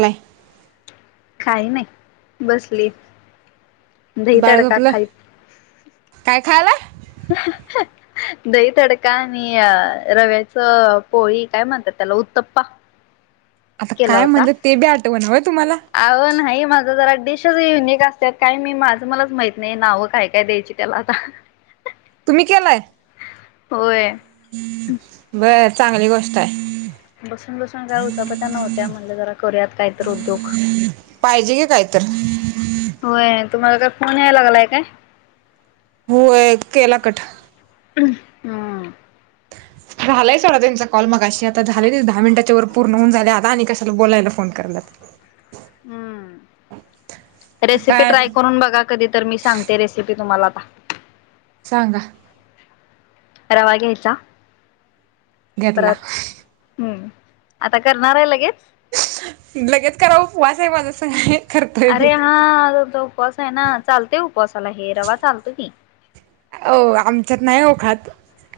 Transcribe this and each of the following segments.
नाही. काही नाही बसली. दही बाळ तडका झोपलं? खाईत काय खायलय. हम. दही तडका, आणि रव्याच पोळी, काय म्हणतात त्याला उत्तप्पा. आता काय म्हणलं तेबी आठवना व्हय तुम्हाला. आवो नाही, माझं जरा डिशेच युनिक असतात, काय मी माझं मलाच माहीत नाही, नावं काय-काय द्यायची त्याला आता. हा. तुम्ही केलाय, होय बर चांगली गोष्ट आहे. बसून-बसून काय उचापत नव्हत्या, म्हणल जरा करूयात काहीतर उद्योग. पाहिजे की काय तर. होय तुम्हाला काय फोन यायला लागलाय काय. होय केला कट हम्म. झालाय सोडा त्यांचा कॉल मगाशी, आता झाले दहा मिनटच्या वर पूर्ण होऊन झाले, आता आणि कशाला बोलायला फोन कराल्यात. हम्म रेसिपी काय ट्राय तर करून बघा कधी तर, मी सांगते रेसिपी तुम्हाला आता सांगा. रवा घ्यायचा, घेतला परत हम्म आता करणार आहे लगेच. लगेच करा उपवास आहे माझा. करतोय अरे मी हा आमचा उपवास आहे ना, चालते उपवासाला हे रवा चालतोय की. अ-आमच्यात नाही ओ खात.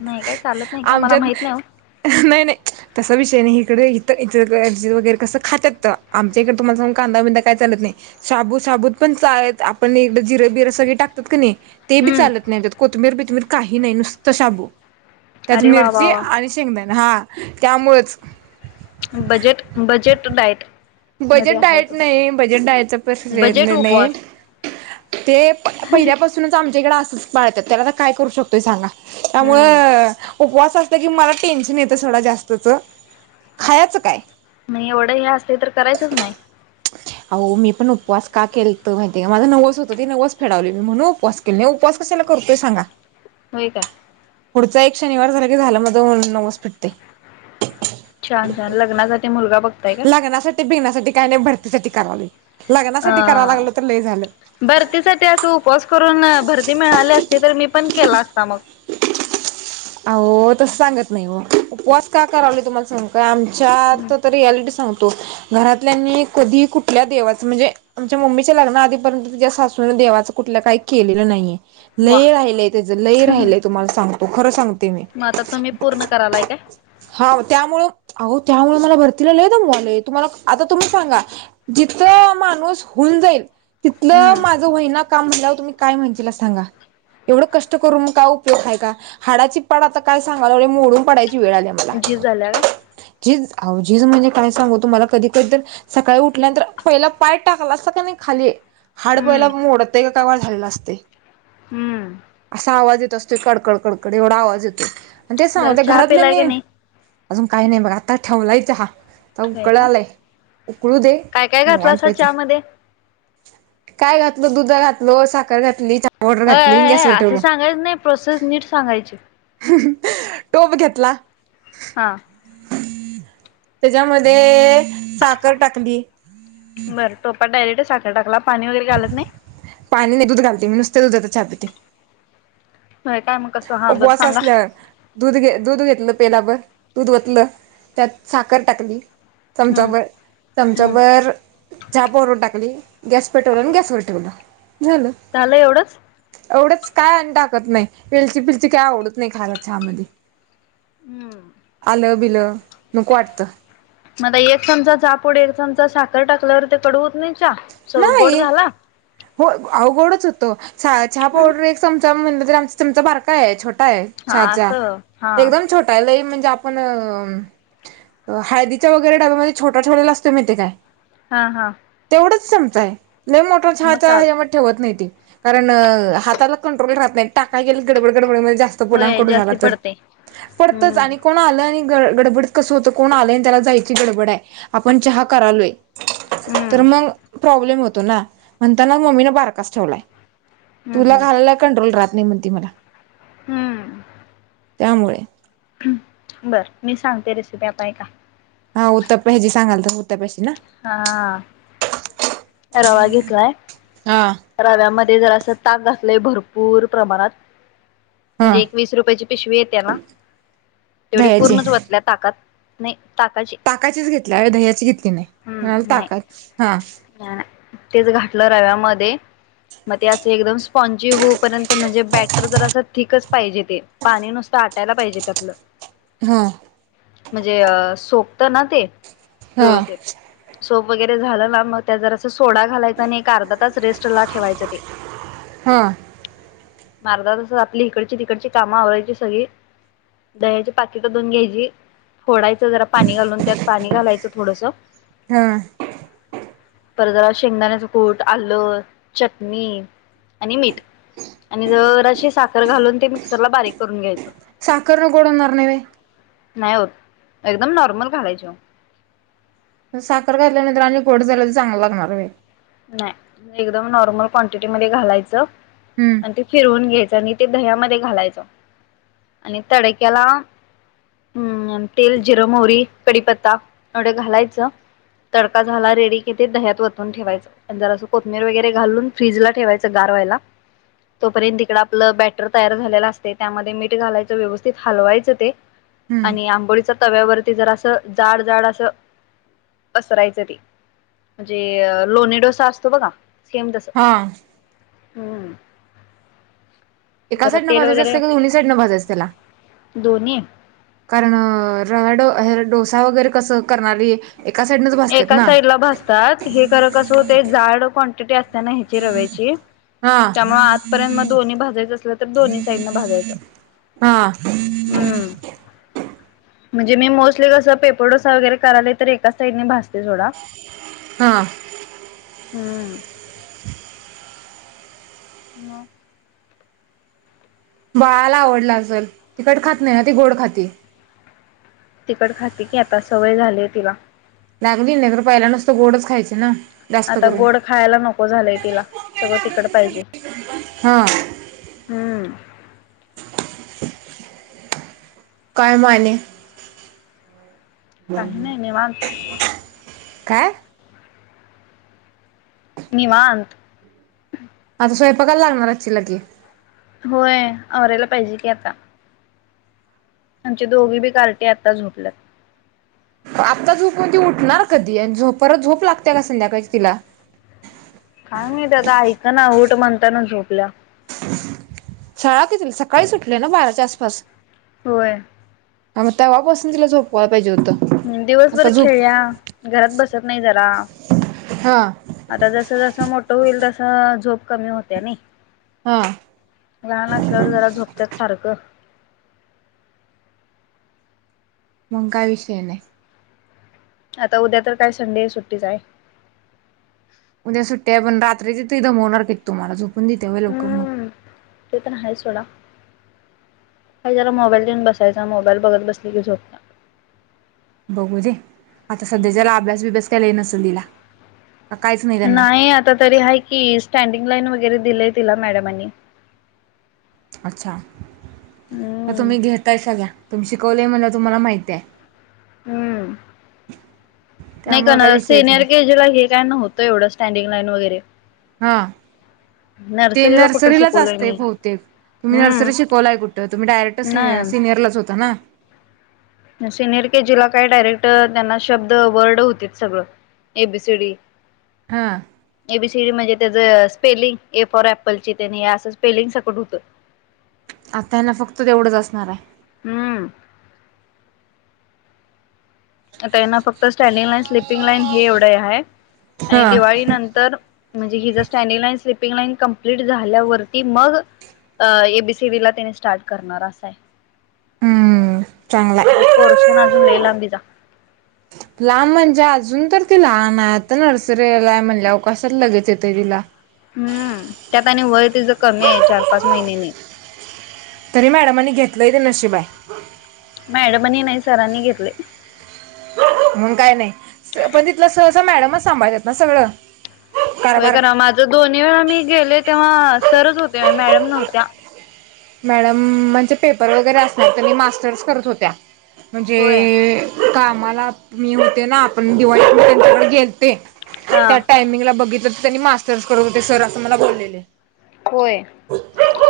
नाही काय चालत नाही का मला आमच्यात माहित नाहीओ नाही नाही. तसा विषय नाही इकडे इथं इ वगैरे कसं खात्यात तर आमच्या इकडे तुम्हाला सांगू काय कांदा बिंदा काय चालत नाही. साबूत साबूत पण चा आहेत आपण एकडें जिरे बिरं सगळे टाकतात का नाही ते बी हम्म चालत नाही त्यात, कोथंबीर बिथमीर काही नाही नुसत शाबू त्यात अरे वा वा मिरची वा. आणि शेंगदाणा हा त्यामुळेच budget budget diet budget diet नाही बजेट डायटचा प्रश्न बजेट येते नाही. उपवास. ते पहिल्यापासून पहिल्यापासूनच आमच्याकडे असेच पालत्यात त्याला काय करू शकते सांगा? हम्म उपवास असल की मला टेन्शन येतं सडा जास्तचं खायचं काय? नाही एवढं हे असते तर करायचच नाही. अहो मी पण उपवास का केलत माहितीय का? माझं नवस होतं ते नवस फेडवले मी म्हणून उपवास लय उपवास कशाला करतोय सांगा? होय का? पुढचा एक शनिवार झालं कि माझा नवस फिटते. छान छान लग्नासाठी मुलगा बघत लग्नासाठी बिग्नासाठी काही नाही भरतीसाठी करायलो अ लग्नासाठी कराव लागलं तर ल झाल भरतीसाठी असं उपवास करून भरती मिळाली असती, तर मी पण केला असता मग. अहो तस सांगत नाही ओ उपवास का करावले तुम्हाला सांगते का आमच्या तर तर रियालिटी सांगतो घरातल्यांनी कधी कुठल्या देवाचं म्हणजे आमच्या मम्मीच्या लग्न आधीपर्यंत ति्च्या सासूंन देवाचं कुठलं काही केलेलं नाहीय. वा लय राहिलय त्याच लय राहिलय तुम्हाला सांगतो खरं सांगते मी मग आता तुम्ही पूर्ण करायलाय काय? अहो त्यामुळे अहो त्यामुळे मला भरतीला लय दमवाले तुम्हाला आता तुम्ही सांगा जिथं माणूस होऊन जाईल तिथल मा हम्म माझ वहिना काम म्हनल्यावर तुम्ही काय म्हणती सांगा? एवढं कष्ट करून मग काय उपयोग आहेय का हाडाची पाड आता काय सांगाल एढे मोडून पडायची वेळ आलीया झिज झाल्या का? झीज! अहो झीज म्हणजे काय सांगू तुम्हाला कधी कधीतर सकाळी उठल्यानंतर पहिला पाय टाकला असता का नाही खाली हाड पयला हम्म मोडतायका का काय वा झालेला असते. हम्म. असा आवाज येत असतो कडकड कडकड एवढा आवाज येतोय आणि ते सांग जरा त्या चहा पिलाय की घरातल्यानीं नाही अजून काही नाही बघा आता ठेवलाय चहा आता होय उकळा काय आलाय उकळू दे काय काय घातलं निवांत असा प्यायचं चहा मध्ये काय घातलं दुध घातल साखर घातली चहा पावडर अय घातली आय गॅसवर असे ठेवलं सांगायच नाही प्रोसेस नीट सांगायची. टोप घेतला. हा. त्याच्यामध्ये साखर टाकली बरं टोपा डायरेक्ट साखर टाकला पाणी वगैरे घालत नाही? पाणी नाही दुध घालते, मी नुसता दुधाचा चहा पिते. हो काय मग कसं? हा बरं उपवास सांगा असल्यावर दूध घे दूध घेतलं पेलाभर, दूध वतलं त्यात साखर टाकली. हम्म चमचाभर हम्म चमचाभर चहा पावडर टाकली गॅस पेटवला आणि गॅसवर ठेवल झालं एवढंच? एवढंच काय आणि टाकत नाही वेलची बिलची काय आवडत नाही खायला चहामध्ये हम्म आलं बिलं नको वाटतं मला एक चमचाचापूड एक चमचा साखर टाकल्यावर ते कडवत नाही स गोड नाही झाला हो अवघोडच होतो. चहा चहा हम्म पावडर एक चमचा म्हणलं तरी आमचा चमचा बारका आहे छोटा आहे. हा छछ असं हा एकदम छोट त्याला म्हणजे आपण अ हळदीच्या वगैरे डब्यामध्ये छोटा ठेवलेला असतो माहिते काय? हा हा. तेवढंच चमचा आहे ललेम मोटरस हा मग चार चालते हमुळे ठेवत नाही. कारण हाताला कंट्रोल राहत नाही टाका गेले गडबड गडबडीमध्ये जास्त होय लांकड झाला जास्ती तर पडते पडतच हम्म आणि कोण आ. गडबड कस होत कोण आलंय त्याला जायची गडबड आहे आपण चहा करालोय. हम्म तर मग प्रॉब्लेम होतो ना म्हणताना मम्मीने बारकास ठेवलाय हम्म तुला हम्म घाला कंट्रोल राह नाही म्हण तती मला हम्म. त्यामुळे बर मी सांगते रेसिपी आपय का? हा उतप्याजी सांगाल तर उतप्याशी ना. हा रवा घेतलाय हा रव्यामध्ये जर असं ताक घातलंय भरपूर प्रमाणात हा म्हणजे एक वीस रुपयाची पिशवी येते ना तेवढी दह्याची पूर्णच वतल्या ताकात नाही ताकाची ताकाचीच घेतल्या ह दह्याची घेतली नाही हम्म नाही ताकात हा. तेच घाटलं रव्यामध्ये मग ते असे एकदम स्पॉन्जी होऊपर्यंत म्हणजे बॅटर तर असं थिकच पाहिजे ते पाणी नुसतं आटायला पाहिजेत आपलं. हा. म्हणजे अ सोपत ना ते हा व्यवस्थित सोप वगैरे झालं ना मग त्या जर अस सोडा घालायचं आणि एक अर्धा तास रेस्ट ला ठेवायचं ते हां. मग अर्धा तासात आपली इकडची तिकडची काम आवरायची सगळी दह्याची पाकिट धुवून घ्यायची फोडायचं जरा पाणी घालून त्यात पाणी घालायचं थोडस हा. परत आणि शेंगदाण्याचं कूट आलं चटणी आणि मीठ आणि जराशी साखर घालून ते मिक्सरला बारीक करून घ्यायचं. सखरन कडंना अणारव [inaudible] नाही होत एकदम नॉर्मल घालायच. साखर घातल्यानंतर आणि गोड झाल्या तर चांगला लागणार आहे. नाही एकदम नॉर्मल क्वांटिटी मध्ये घालायचं. हम्म. आणि ते फिरवून घ्यायच आणि ते दह्यामध्ये घालायचं आणि तडक्याला हम्म तेल जिरं मोरी कडीपत्ता एवढे घालायचं. तडका झाला रेडी घेते दह्यात वतून ठेवायच. नर असं कोथबीर वगैरे घालून फ्रीज ला ठेवायचं गारवायला तोपर्यंत तिकड आपलं बॅटर तयार झालेलं असते त्यामध्ये मीठ घालायचं व्यवस्थित हलवायचं ते हम्म आणि आंबोळीच्या तव्यावरती जर असं जाड जाड असं पसरायचं ते. म्हणजे लोणी डोसा असतो बघा सेम तस हा. हम्म. एका जरा साईड ने तेल भाजायचं वगैरे असतें कि दोन्ही साईड ने भाजायचं त्याला दोन्ही कारण राव डोसा वगैरे कसं करणारी एका साईड ने एका साइड ला भासतात हे खरं कसं होते जाड क्वांटिटी असताना ह्याची रव्याची हा त्यामुळे आतापर्यंत मग दोन्ही भाजायचं असलं तर दोन्ही साईडन भाजायचं हा हम्म म्हणजे मी मोस्टली कस पेपरडोसा वगैरे कराल तर एका साईडने भाजते थोडा हा हम्म मग बाळाला आवडला असल तिखट खात नाही ना ती गोड खाती तिकड खाते की आता सवय झालीये तिला लागली नाही तर पहिला नुसतं गोडच खायचे ना जास्त आता करून गोड खायला नको झालंय तिला सगळं तिकड पाहिजे हा हम्म काय माने काही नाही निवांत काय निवाांत आता स्वयंपाकायला लागणार चिलागी होय आवरायला पाहिजे की आता आमचे दोघी बी कार्टी आता झोपलेत आत्ता झोपून ती उठणार कधी आणि झोप परत झोप लागते का संध्याकाळ तिला काय माहित आता ऐकेना ऊठ म्हणताना झोपल्या शाळा किती सकाळी सुटते ना बाराच्या आसपास होय हा मग तेव्हापासून तिला झोपवायला पाहिजे होतं आता दिवसभर झोप खेळल्या घरात बसत नाही जरा हा आता जस जसं मोठं होईल तस झोप कमी होते नाही हां लहान असल्यावर जरा झोपत्यात सारखं मग काय विषय नाही आता उद्या तर काय संडे सुट्टीचा आहे उ्या सुट्ट्या आहे पण रात्री त एकदम मोनर करेत तुम्हाला झोपून देते वय लवकर मग हम्म ते पण आहेा सोडा काही जरा मोबाईल देऊन बसायचा मोबाईल बघत बस की झोप बघू दे आता सध्याच्याला अभ्यास बभ्यास केयला नसल तिला नाही आता तरी आहे की स्टँडिंग लाईन वगैरे दिलंय तिला मॅडमनी अच्छा हम्म तुम्ही घेताय सगळ्या तुम् शिकवलेय म्हण तुम्हाला माहिती आहे हम्म नाही त्यामुळे काही काणार विषयच सेनियर नाही घज लागेल का होत एवढं स्टँडिंग लाईन वगैरे हा ते नर्सरीला कुठं नर्सरीलाच शिकवलंय असते मी बहुतेक तुम्ही हम्म नर्सरी शिकवलाय कुठं तुम्ही डायरेक्ट नाही सिनियरलाच होता ना सिनिर के जी ला काय डायरेक्ट त्यांना शब्द वर्ड होती सगळं ए बी सी डी हां ए बीसीडी म्हणजे त्याचं स्पेलिंग ए फॉर ऍपलची त्यानी असं स्पेलिंग सकट होतं आता त्यांना फक्त तेवढंच असणार आहे हम्म ता त्यांना फक्त स्टँडिंग लाईन स्लिपिंग लाईन हे एवढं आहे आणि हा दिवाळी नंतर म्हणजे हि जर standing line sleeping line complete झाल्यावरती मग अ एबीसी वी ला त्याने स्टार्ट करणार असा आहे हम्म चांगला पोरशन अजून लई लांबिचा लांब म्हणजे अजून तर ती लहान आहे आता नर्सरीलाय म्हणल्या काशाल लगेच येतं तिला हम्म त्यात आणि वय तिच कमी आहे चार पाच महिन्याने तरी मॅडमांनी घेतलंय ते नशिबाय मॅडमनी नाही सरांनी घेतले म्हणून काय नाही पण तिथलं सहसा मॅडमच संभाळतात आहेत ना सगळं होय कारभार करा माझं दोन्ही वेळा मी गेले तेव्हा सरच होते मॅडम नव्हत्या मॅडम म्हणजे पेपर वगैरे असणार तर मी मास्टर्स करत होत्या म्हणजे होय कामाला मी होते ना आपण दिवाळीस मी त्यांच्या गेलते हा त्या टायमिंगला बघितलं तर त्यांनी मास्टर्स करत होते सर असं मला बोललेले होय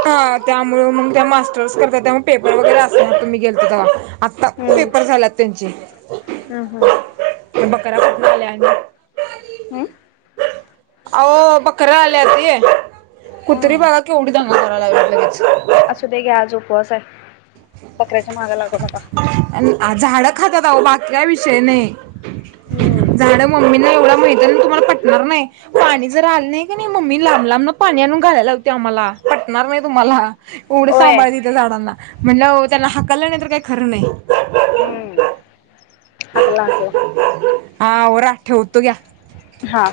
हा त्यामुळे मग त्या मास्टर्स करतात त्यामुळे पेपर वगैरे असे तुम्ही गेलता तवा आता हम्म पेपर झालात त्यांचे हम्म हम्म बकरा पटणा हम्म अह बकरा आल्या तय कुत्री हम्म बघा केवढी दंगा करा लागली लगेच ह असु दे घ्या आज उपवास आहे बकऱ्याच्या माग लागू नका. झाड खात्यात बाकी काय विषय नाही हम्म झाडं मम्मीना एवढा माहती ना तुम्हाला पटणार नाही पाणी जर आले नाही की नाही मम्मी लांब लांब ना पाणी आणून घालायलावते आम्हाला पटणार नाही तुम्हाला एवढं होय सांभाळ त झाडांना म्हणलं त्यांना हाकाललं नाही तर काही खरं नाही हकला हकला हा आवरा ठेवतो घ्या हां